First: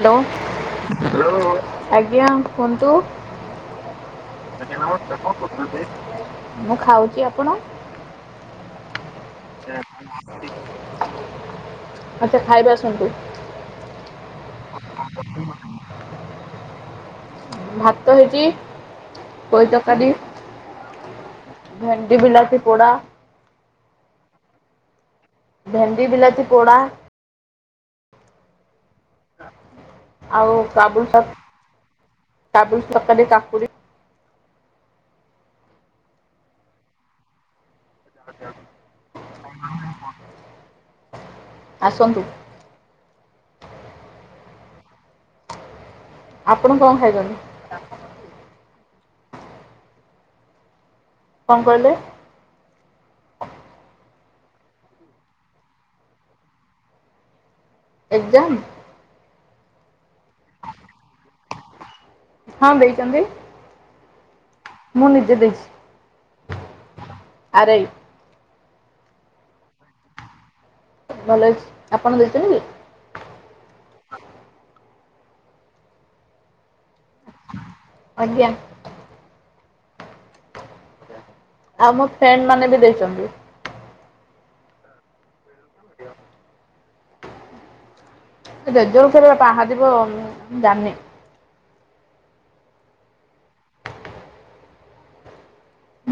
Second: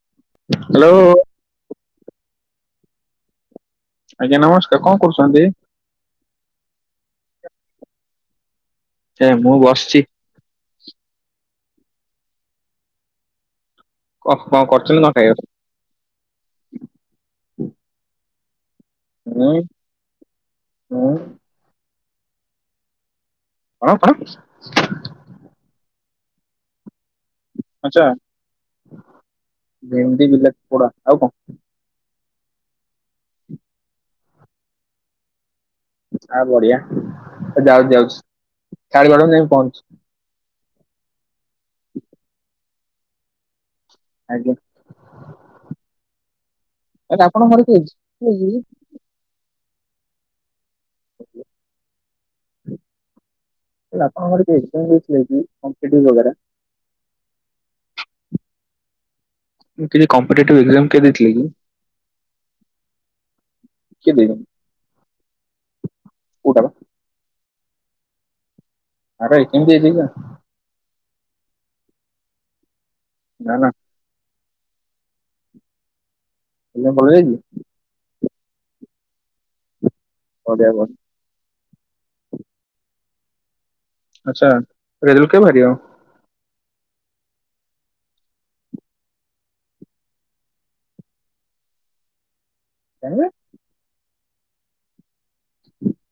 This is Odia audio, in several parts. ହ୍ୟାଲୋ ହ୍ୟାଲୋ ଆଜ୍ଞା କୁହନ୍ତୁ? କଣ କରୁଛନ୍ତି, ମୁଁ ଖାଉଛି ଆପଣ? ଏ ମୁଁ ବସିଛି ଆଚ୍ଛା ଖାଇବେ ଆସନ୍ତୁ। କଣ କରିଛନ୍ତି କି ଖାଇବାକୁ? ଭାତ ହେଇଛି। ମୁଁ ପୋଇ ତରକାରୀ ମୁଁ ଭେଣ୍ଡି ବିଲାତି ପୋଡା। କଣ କଣ? ଭେଣ୍ଡି ବିଲାତି ପୋଡା। ଆଛା ଭେଣ୍ଡି ଆଉ ବିଲାତି ପୋଡ଼ା, ଆଉ କଣ? କାବୁଲି ତରକାରି କାକୁଡି। ଆଁ ବଢିଆ ଯାଉ ଯାଉଛି ଥାଳି ବାଢ଼ ମୁଁ ଯାଇକି ପହଞ୍ଚୁଛି। ଆସନ୍ତୁ। ଆଜ୍ଞା ଆପଣ କଣ ଖାଇଛନ୍ତି ଆପଣ ଘର କିଏ [unintelligible] କଣ କହିଲେ? ଆପଣଙ୍କ ଘରେ କିଏ ଏକ୍ସାମ୍ ଦେଇଥିଲେ କି କମ୍ପିଟିଭ ଘରିକା? ଏକକ୍ଜାମ। ମୁଁ କହିଲି କିଏ କମ୍ପିଟେଟିଭ ଏକ୍ଜାମ କିଏ ଦେଇଥିଲେ କି? ହଁ ଦେଇଛନ୍ତି। କିଏ ଦେଇଛନ୍ତି। ମୁଁ ନିଜେ ଦେଇଛି କୋଉଟା ବା ଆରାଇ। ଆ ରା ଇ କେମିତି ହେଇଛି ଏଜାମ୍? ଭଲ ହେଇଛି ଆପଣ ଦେଇଥିଲେ କି? ନା ନା। [unintelligible] ଆଜ୍ଞା। ବଡ଼ିଆ। ଆଉ ମୋ ଫ୍ରେଣ୍ଡ ମାନେ ବି ଦେଇଛନ୍ତି। ଆଚ୍ଛା ରେଜଲ୍ଟ କେବେ ବାହାରିବା। ଦରେଜଲ୍ଟ କେବେ ବାହାରିବା ମୁ ଜାଣିନି। ଜାଣିନ।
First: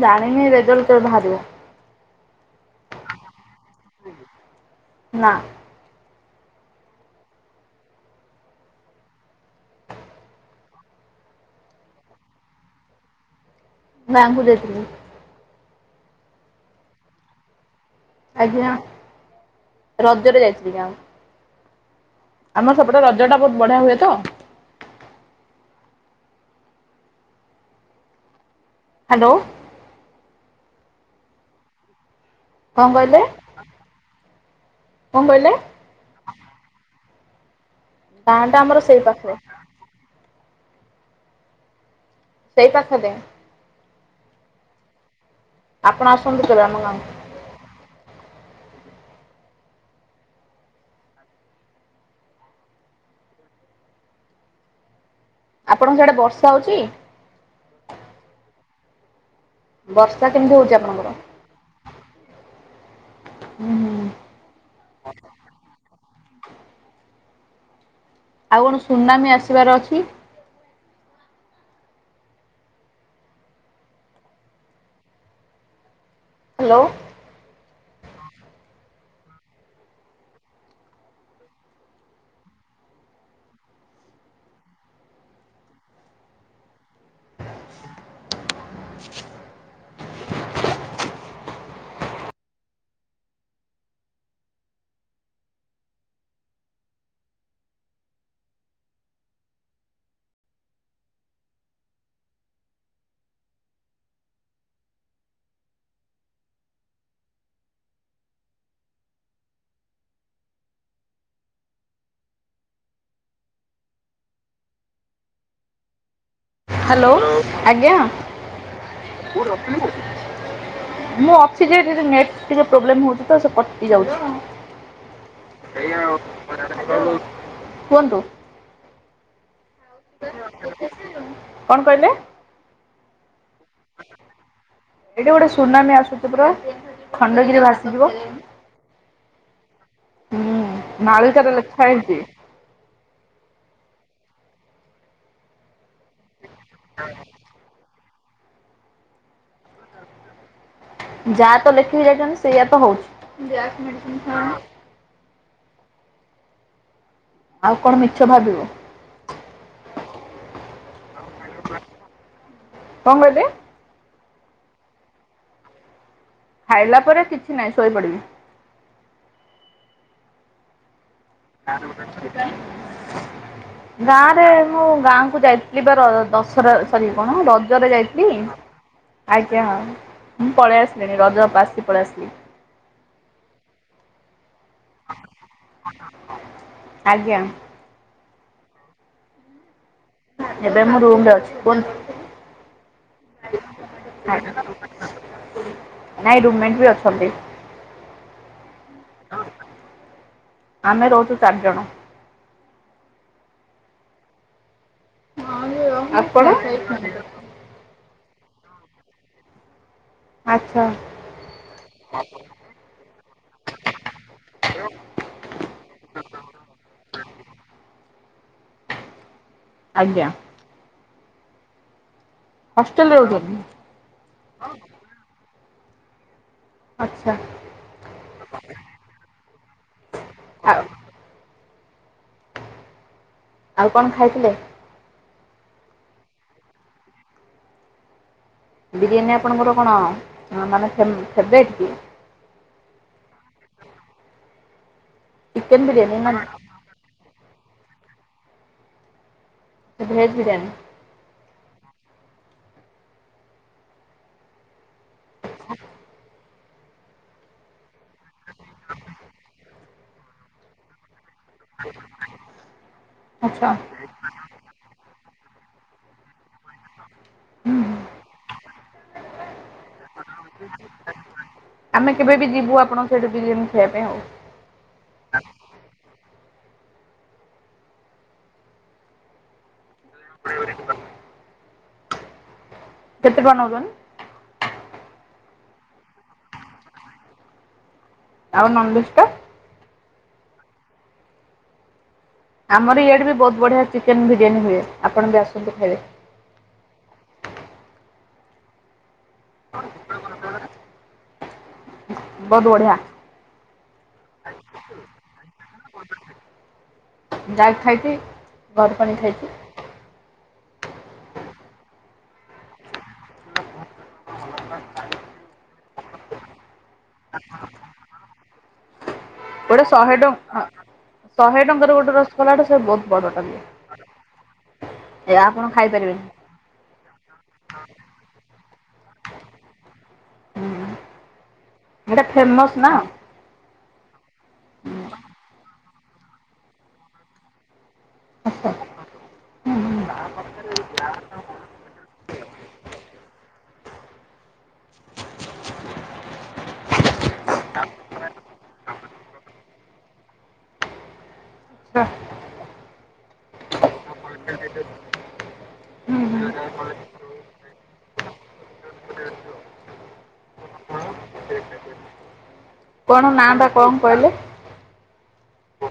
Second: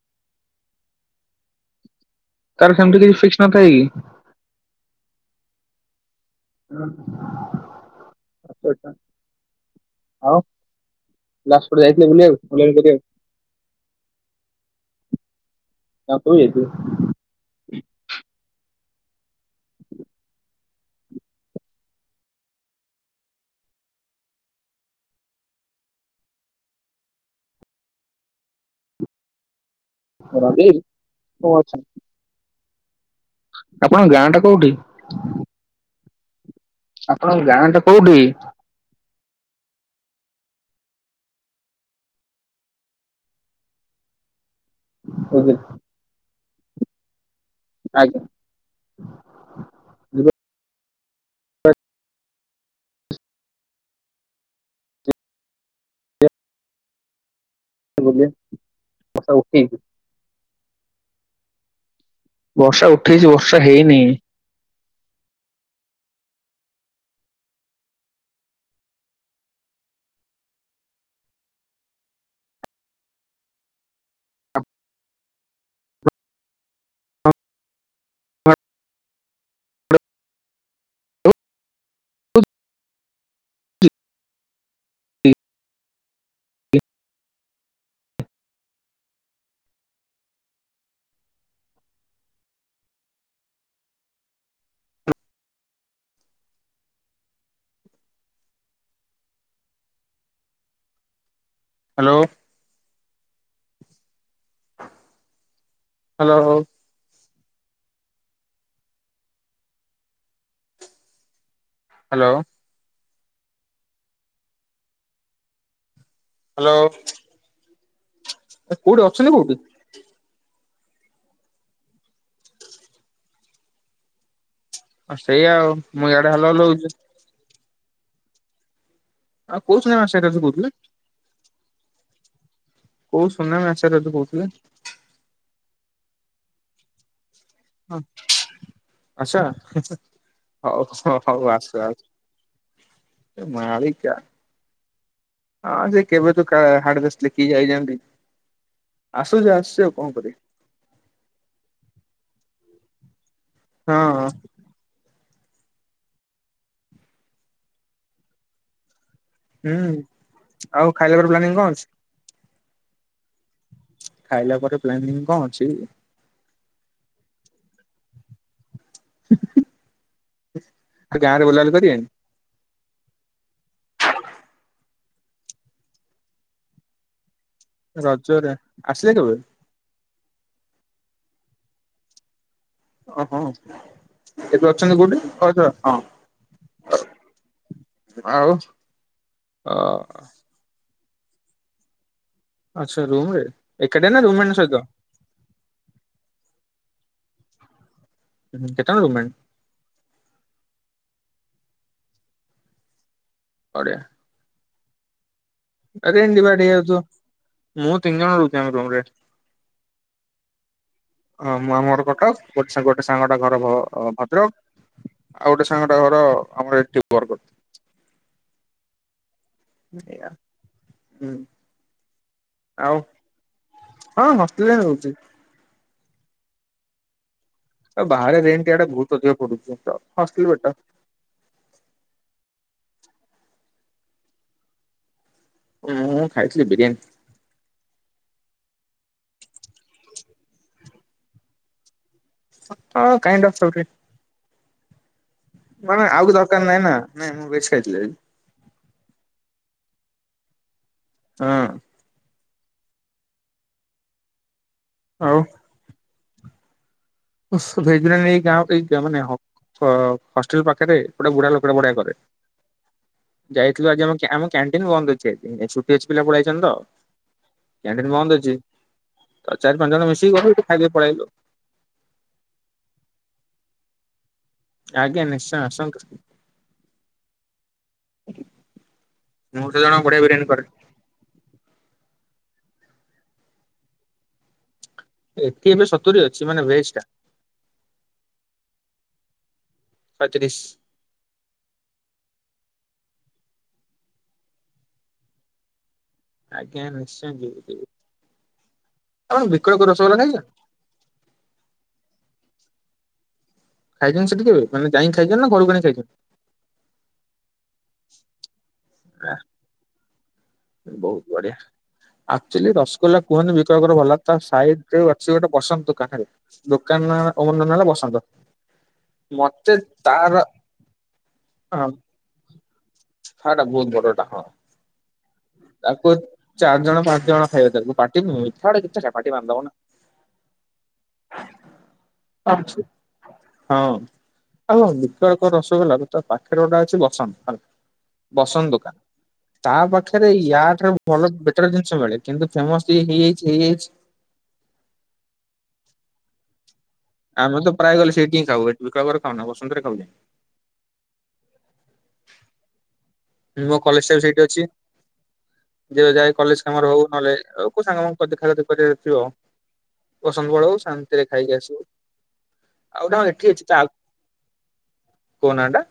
ଜାଣିନି ରେଜଲ୍ଟ କେବେ ବାହାରିବ। ତାର ସେମିତି କିଛି ଫିକ୍ସ ନଥାଇ କି। ନା। ହଁ [unintelligible] ହଁ ଲାଷ୍ଟ କୁଆଡେ ଯାଇଥିଲେ ବୁଲିବାକୁ [unintelligible] କରିବାକୁ। ଗାଁ କୁ ଯାଇଥିଲି। ଗାଁକୁ ଯାଇଥିଲେ। ଆଜ୍ଞା ରଜରେ ଯାଇଥିଲି ଗାଁ କୁ। ଆମର ସେପଟେ ରଜ ଟା ବହୁତ ବଢିଆ ହୁଏ ତ। ହ୍ୟାଲୋ। [unintelligible] କଣ କହିଲେ? ଆପଣଙ୍କ ଗାଁ ଟା କୋଉଠି? କଣ କହିଲେ? ଆପଣଙ୍କ ଗାଁ ଟା। କୋଉଠି? ଗାଁ ଟା ଆମର ସେଇ ପାଖରେ। ସେଇ ପାଖରେ। [unintelligible] ଆପଣ ଆସନ୍ତୁ କେବେ ଆମ ଗାଁ କୁ। ଆଜ୍ଞା। ଯିବା ଆପଣଙ୍କ ସେଆଡେ ବର୍ଷା ହଉଛି। [unintelligible] ବର୍ଷା ଉଠେଇଛି। ବର୍ଷା କେମିତି ହଉଛି ଆପଣଙ୍କର। ବର୍ଷା ଉଠେଇଛି ବର୍ଷା ହୁଁ ହେଇନି। ହୁଁ ଆଉ କଣ ସୁନାମୀ ଆସିବାର ଅଛି? ହ୍ୟାଲୋ? ହଁ ହ [unintelligible] ହ ହ [unintelligible] ହ୍ୟାଲୋ? ହ୍ୟାଲୋ? ହ୍ୟାଲୋ। ହ୍ୟାଲୋ ଆଜ୍ଞା। କୋଉଠି ଅଛନ୍ତି କୋଉଠି? ମୁଁ ଅଛି ଯେ ନଟ ଟିକେ ପ୍ରୋବ୍ଲେ ହଉଛି ତ ସେ କଟି ଆ ସେଇଆ ଆଉ ଯାଉଛି। ମୁଁ ଇଆଡେ ହ୍ୟାଲୋ ହ୍ୟାଲୋ ହଉଛି ଉ କୁହନ୍ତୁ। ଆଉ କଉ ନେ ଆସ କରହୁଥିଲେ [inaudible] କଣ କହିଲେ? କୋଉ ସୁୁନାମ ଆଚୁ କହୁଥିଲେ? ଏଇଟି ଗୋଟେ ସୁନାମୀ ଆସୁଛି ପୁରା ଖଣ୍ଡଗିରି ଭାଷା ହ ଆଛା ହଉ ହୁଁ। ହଉ ମାଳିକାରେ ହଉ ଆସ ଲେଖା ହେଇଛି। ଆସ। ମାଳିକା। ହଁ ସେ କେବେଠୁ [unintelligible] କି ଯାଇଛନ୍ତି ଆସୁଛି ଆସୁଛି ଆଉ କଣ କରିବି। ଯାହା ତ ଲେଖିକି ଯାଇଛନ୍ତି ସେଇୟା ତ ହଁ ହଉଛି। ଆଉ କଣ ମିଛ ଭାବିବ। ହୁଁ ଆଉ ଖାଇଲା ପରେ ପ୍ଲାନିଂ? କଣ ଅଛି? କଣ କହିଲେ? ଖାଇଲା ପରେ ପ୍ଲାନିଂ କଣ ଅଛି? ଖାଇଲା ପରେ କିଛି ନାହିଁ ଶୋଇପଡିବି। [unintelligible] ବୁଲାବୁଲି [unintelligible] [unintelligible] ଗାଁରେ ମୁଁ ଗାଁକୁ ଯାଇଥିଲି ବା ର ଦଶହରା ସରି କଣ ରଜରେ ଯାଇଥିଲି ରଜରେ ଆସିଲେ କେବେ? ଆଜ୍ଞା ହଁ ମୁଁ ପଳେଇ ଆସିଲିଣିି ରଜ ବାସି ପଳେଇ ଆସିଲି। ଓହଁ ଏବେ ଅଛନ୍ତି କୋଉଠି [unintelligible] ଆଜ୍ଞା ଆଉ। ଏବେ ମୁଁ ରୁମରେ ଅଛି କୁହନ୍ତୁ। ଆଛା ରୁମରେ ଏକାଟିଆ ନା ରୁମମେଣ୍ଟ ସହିତ। ନାଇଁ ରୁମମେଣ୍ଟ ବି ଅଛନ୍ତି। କେତେ ଜଣ ରୁମମେଣ୍ଟ? ଆମେ ରହୁଛୁ ଚାରି ଜଣ। ବଢିଆ। ରେଣ୍ଟ ଡେଭିଡ ଆପଣ ହୋଇଯାଉଥିବା ମୁଁ ତିିନି ଜଣ ରୋହୁଚୁ ଆମେ ରମରେ। ଆଚ୍ଛା। ଅ ମୁଁ ଆମର କଟକ ଗୋଟେ ଗୋଟେ ସାଙ୍ଗଟା ଘର ଭଦ୍ରକ। ଆଉ ଗୋଟେ ସାଙ୍ଗଟା ଘର ଆମର ଏଠି ବରଗ ଆଜ୍ଞା [unintelligible] ହୁଁ। ଆଉ ହଷ୍ଟେଲରେ ରହୁଛନ୍ତି। ହଁ ହଷ୍ଟେଲରେ ରଉଛି। ଆଚ୍ଛା। ଆଉ ବାହାରେ ରେଣ୍ଟ ଇଆଡ଼େ ବହୁତ ଅଧିକ ପଡୁଛି ତ ହଷ୍ଟେଲ ବେଟର। ଆଉ ଆଉ କଣ ଖାଇଥିଲେ? ମୁଁ ଖାଇଥିଲି ବିରିୟାନୀ। ବିରିୟାନୀ ଆପଣଙ୍କର କଣ ମାନେ ଫେବରେଟ୍ କି? ହଁ କାଇଣ୍ଡ ଅଫ ସମ୍ ଚିକେନ ମାନେ ବିରିୟାନୀ ଆଉ ନା କି ଦରକାର ନାଇଁ ନା ନାଇଁ ମୁଁ ବେଶୀ ଖାଇଥିଲି। ଭେଜ ବିରିୟାନୀ। ହଁ। ଆଉ। ହ [inaudible] ଭେଜ୍ ବିରିୟାନୀ [unintelligible] ମାନେ ହଷ୍ଟେଲ ପାଖରେ ଗୋଟେ ବୁଢା ଲୋକ ବଢିଆ କରେ ଆଚ୍ଛା। ଯାଇଥିଲୁ ଆଜି ଆମ [unintelligible] କ୍ୟାଣ୍ଟିନ୍ ବନ୍ଦ ଅଛି ଆଜି ଏଇ ଛୁଟି ଅଛି ପିଲା ପଳାଇଛନ୍ତି ତ। ହୁଁ ହୁଁ କ୍ୟାଣ୍ଟିନ ବନ୍ଦ ଅଛି। ତ ଚାରି ପାଞ୍ଚ ଜଣ ମିଶିକି ଗଲୁ ସେଠୁ ଖାଇଦେଇକି ପଳେଇଆଇଲୁ। ଆମେ କେବେ ବି ଯିବୁ ଆପଣଙ୍କ ସେଇଠୁ ବିରୀୟାନି ଖାଇବା ପାଇଁ ଆଉ। ଆଜ୍ଞା ନିଶ୍ଚୟ ଆସନ୍ତୁ। ମୁଁ ତ ଜାଣ ବଢିଆ ବିରିୟାନୀ କରେ। କେତେ ଟଙ୍କା ନେଉଛନ୍ତି? ଏଠି ଏବେ ସତୁରି ଅଛି ମାନେ ଭେଜ୍ ଟା। ଆଉ ନନଭେଜ୍ ଟା? ଶହେ ତିରିଶ୍। ଆମର ଇଆଡେ ବି ବହୁତ୍ ବଢ଼ିଆ ଚିକେନ ବିରିୟାନୀ ହୁଏ, ଆପଣ ବି ଆସନ୍ତୁ ଖାଇବେ। ଆଜ୍ଞା ନିଶ୍ଚୟ ଯିବି ଯିବି ଆପଣ ବିକଳପୁର୍ ରସଗୋଲା ଖାଇଛନ୍ତି? ବୋହୁତ୍ ବଢିଆ। ଖାଇଛନ୍ତି ସେତ୍କିରୁ ମାନେ ଯାଇକି ଖାଇଛନ୍ତି ନା ଘରକୁ ଆଣିକି ଖାଇଛନ୍ତି? ଯାକ୍ ଖାଇଛି ଘରକୁ ଆଣିକି ଖାଇଛି। ବହୁତ୍ ବଢିଆ। ଅକ୍ଚୋଲି ରସଗୋଲା କୁହନ୍ତି ବିକଳଙ୍କର ଭଲ ତା ସାଇଡରେ ଅଛି ଗୋଟେ ବସନ୍ତ ଦୋକାନରେ। ଦୋକାନ ଓନର୍ ନାଁ ହେଲା ବସନ୍ତ। ମତେ ଗୋଟେ ଶହେ ତାର ଟଙ୍କା ଆ ଶହେ ଟଙ୍କାରେ ଗୋଟେ ରସ୍ ଗୋଲା ସେ ବୋହୁତ୍ ବଡ ଟା। ସେଟା ବହୁତ୍ ବଡଟା ହଁ। ଏ ଆପଣ ତାକୁ ଖାଇପାରିବେନି। ଚାରି ଜଣ ପାଞ୍ଚ ଜଣ ଖାଇବେ ତାକୁ ପାଟିକୁ ମିଠା ପାଟି ବାନ୍ଧିଦେବ ନାଁ। ହୁଁ ହେଟା ଫେମସ୍ ନାଁ? ହଁ। ଆଉ ବିକଳଙ୍କ ରସଗୋଲା ତା ପାଖରେ ଗୋଟେ ଅଛି ବସନ୍ତ। ବସନ୍ତ ଦୋକାନ ତା ହୁଁ ହୁଁ ପାଖରେ ୟାଠାରୁ ଭଲ ବେ ବେଟର୍ ଜିନିଷ ମିଳେ କିନ୍ତୁ ଫେମସ୍ ହେଇଯାଇଛି ହେଇଯାଇଛି। ଆମେ ତ ପ୍ରାୟ ଗଲେ ସେଠି ହିଁ ଖାଉ ଏଠି ବିକଳର ଖାଉନା ବସନ୍ତରେ ଖାଉ। ଆଁ। ମୋ କଲେଜ୍ ଟା ବି ସେଇଠି ଅଛି, ଯିଏ ହୁଁ ଯାଏ ହୁଁ। କଲେଜ୍ କାମରେ ହଉ ନହେଲେ ହଉ‌। ମୁଁ ସାଙ୍ଗମାନଙ୍କ ଦେଖା ଦେଖି କରିବାରଥିବ ବସନ୍ତ ପଳଉ ଶାନ୍ତିରେ ଖାଇକି ଆସିବୁ। ଆଉଟା କଣ ନାଁ ଏଠି ଅଛି ଟା ତା କଣ କହିଲେ ଆଗୁକୁ କୋଉ ନାଁ ଟା?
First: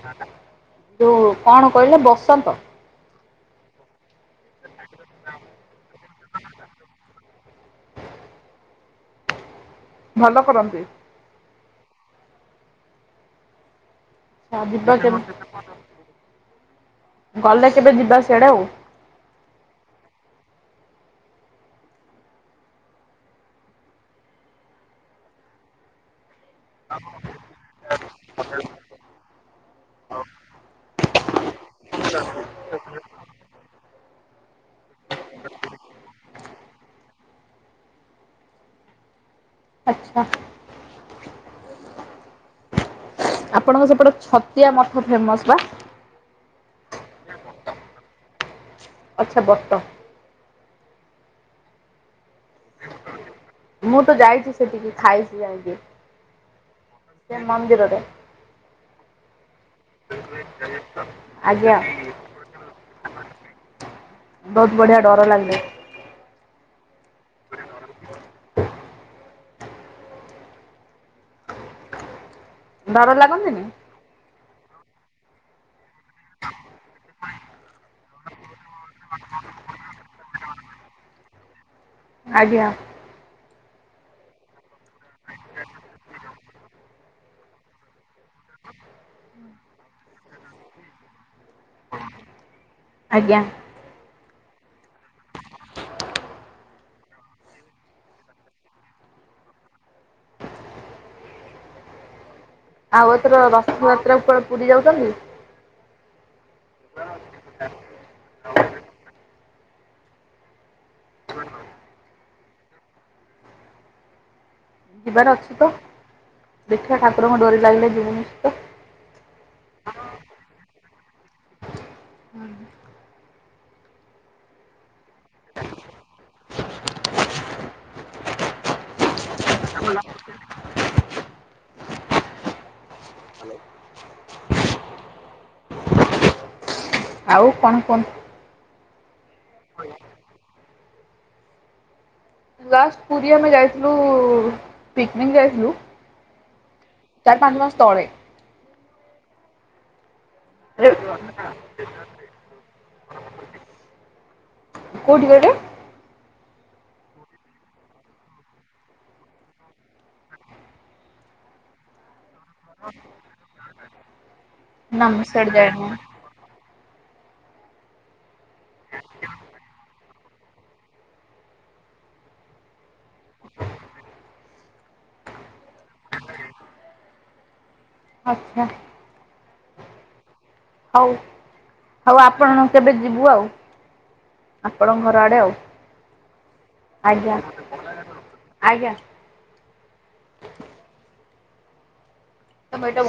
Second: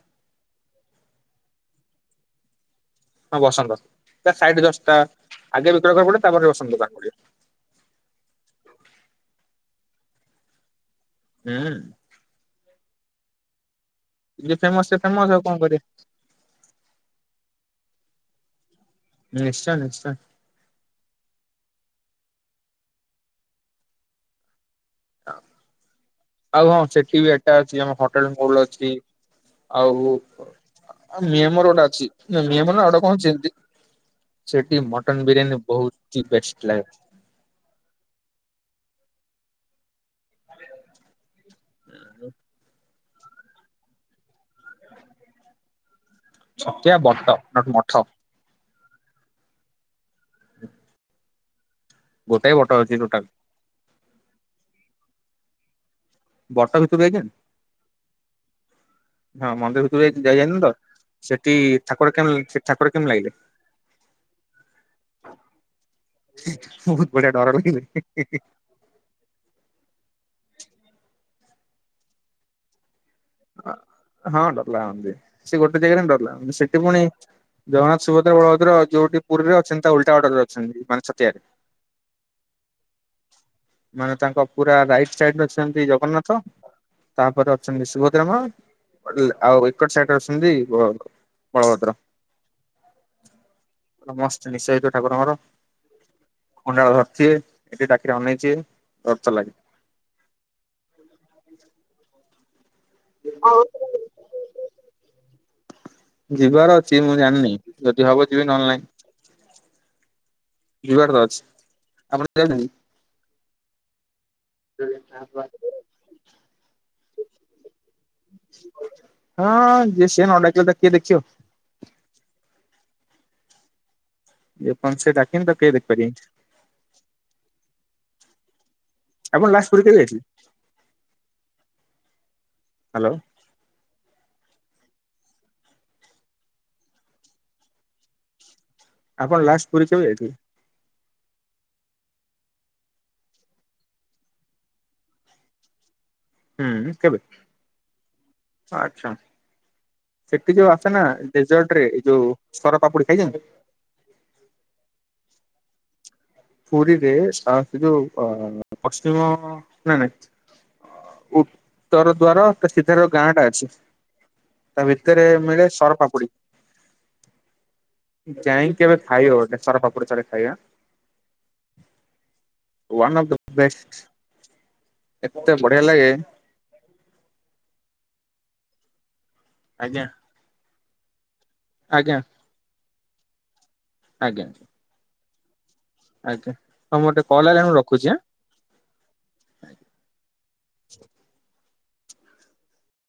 ଯୋଉଁ କଣ କହିଲେ ବସନ୍ତ? ହଁ ବସନ୍ତ ତା ସାଇଡ୍ ରେ ଜଷ୍ଟ୍ ତା ଆଗେ ବିକଳ ଦୋକାନ ପଡିବ ତାପରେ ବସନ୍ତ ଦୋକାନ ପଡିବ। ଭଲ କରନ୍ତି? ହୁଁ। ଯେ ହଁ ଫେମସ ଯିବା ସେ କେବେ ଫେମସ ଆଉ କଣ କରିବା ଗଲେ କେବେ ଯିବା ସିଆଡେ ଆଉ। ନିଶ୍ଚୟ ନିଶ୍ଚୟ। ଆଉ ହଁ ସେଠି ବି ଏଟା ଅଛି ଆମ ହୋଟେଲ୍ ମୋହୁଲ ଅଛି। ଆଉ ମିଆମୋର ଗୋଟେ ଅଛି ମିଆମୋର ନା ଆଉଗୋଟେ କଣ୍ ଯେମି ସେଠି ମଟନ୍ ବିରିୟାନୀ ବହୁତ୍ ବେଷ୍ଟ୍ ଲାଗେ। ଆଚ୍ଛା। [unintelligible] ଆପଣଙ୍କ ସେପଟେ ଛତିଆ ମଠ ଫେମସ୍ ବା? ଛତିଆ ବଟ ନଟ୍ ମଠ। ଆଚ୍ଛା ବଟ। ଗୋଟେ ବଟ ଅଛି ଟୋଟାଲ୍। ମୁଁ ତ ଯାଇଛି ସେଠିକି, ଖାଇଛି ଆଇଲି। ବଟ ଭିତରକୁ ଯାଇଛନ୍ତି? ମନ୍ଦିରରେ। ‌ ହଁ ମନ୍ଦିର ଭିତରୁ ଯାଇ ଯାଇନତ, ସେଠି ଆଜ୍ଞା ଠାକୁର କେ ଠାକୁର କେମିତି ଲାଗିଲେ? ବହୁତ୍ ବଢିଆ ଡର ଲାଗିଲେ। ବହୁତ ବଢିଆ ଡର ଲାଗିଲେ। ଡର ଲାଗନ୍ତିନି? ହଁ ଡର ଲାଗନ୍ତି। ସେ ଗୋଟେ ଜାଗାରେ ହିଁ ଡର ଲାଗନ୍ତି। ସେଠି ପୁଣି ଜଗନ୍ନାଥ, ସୁଭଦ୍ରା, ବଳଭଦ୍ର ଯୋଉଠି ପୁରୀରେ ଅଛନ୍ତି, ତା ଓଲଟା ଅର୍ଡରରେ ଅଛନ୍ତି ମାନେ ଛତିଆରେ। ଆଜ୍ଞା। ମାନେ ତାଙ୍କ ପୁରା ସାଇଟ୍ ସାଇଟ୍ ରେ ଅଛନ୍ତି ଜଗନ୍ନାଥ ତାପରେ ଅଛନ୍ତି ଶୁଭ ଭଦ୍ରା ମାଆ ଆଉ ଏପଟ ସାଇଟରେ ଅଛନ୍ତି ବଳଭଦ୍ର। ଆଜ୍ଞା। [unintelligible] ଠାକୁରଙ୍କର। କୁଣ୍ଡାଳ ଧରିଥିବେ, ଏଡେ ଏଡେ ଆଖି ରେ ଅନେଇ ଥିବେ, ଡର ତ ଲାଗେ। ଆଉ ଏଥର ରଥଯାତ୍ରାକୁ କୁଆଡ଼େ ପୁରୀ ଯାଉଛନ୍ତି‌? ଯିବାର ଅଛି ମୁଁ ଜାଣିନି, ଯଦି ହବ ଯିବି ନହେଲେ ନାହିଁ। ଯିବାର ତ ଅଛି। ଆପଣ। [unintelligible] ଯିବାର ଯାଉଛନ୍ତି? ଅଛି ତ, ଦେଖିବା ଠାକୁରଙ୍କ ଡୋରି ଲାଗିଲେ ଯିବୁ ନିଶ୍ଚିତ। ହଁ, ଯେ ସିଏ ନ ଡାକିଲେ ତାକୁ କିଏ ଦେଖିବ? ହଁ। ଯେ ପର୍ଯ୍ୟନ୍ତ ସେ ଡାକିନି, ତାକୁ କେହି ଦେଖିପାରିବେ ନି। ଆପଣ ଲାଷ୍ଟ ପୁରୀ କେବେ ଯାଇଥିଲେ? ହ୍ୟାଲୋ? ଆଉ କଣ କୁହନ୍ତୁ? ଆପଣ ଲାଷ୍ଟ ପୁରୀ କେବେ ଯାଇ ଥିଲେ? ଲାଷ୍ଟ ପୁରୀ ଆମେ ଯାଇଥିଲୁ, ପିକନିକ୍ ଯାଇଥିଲୁ। ହୁଁ। କେବେ? ଚାରି ପାଞ୍ଚ ମାସ ତଳେ। ଆଚ୍ଛା। ସେଠି ଯୋଉ ଆସେ ନା, ଡେଜଟ ରେ ଯୋଉ ସରପାପୁଡି ଖାଇଛନ୍ତି? କୋଉଠି କହିଲେ? ପୁରୀରେ ସେ ଯୋଉ ଅ ପଶ୍ଚିମ ନାଇଁ ନାଇଁ ଉତ୍ତର ଦ୍ଵାର ତା ସିଧା ରେ ଯୋଉ ଗାଁ ଟା ଅଛି, ତା ନା ମୁଁ ଭିତରେ ସିଆଡେ ମିଳେ ଯାଇନି। ସରପାପୁଡି। ଯାଇକି କେବେ ଖାଇବେ ଗୋଟେ ସରପାପୁଡି ଥରେ ଖାଇବ ୱନ ଅଫ ଦ ବେଷ୍ଟ। ଏତେ ବଢିଆ ଲାଗେ ଆଚ୍ଛା। ଆଜ୍ଞା। ହଉ, ଆଜ୍ଞା ହଉ ଆପଣ କେବେ ଯିବୁ ଆଉ। ଆଜ୍ଞା। ଆପଣଙ୍କ ଘର ଆଡ଼େ ଆଉ। ଆଜ୍ଞା, ହଉ ମୋର ଟିକେ ଆଜ୍ଞା କଲ ଆଇଲାଣି ମୁ ରଖୁଛି ଆଁ? ଆଜ୍ଞା। [unintelligible]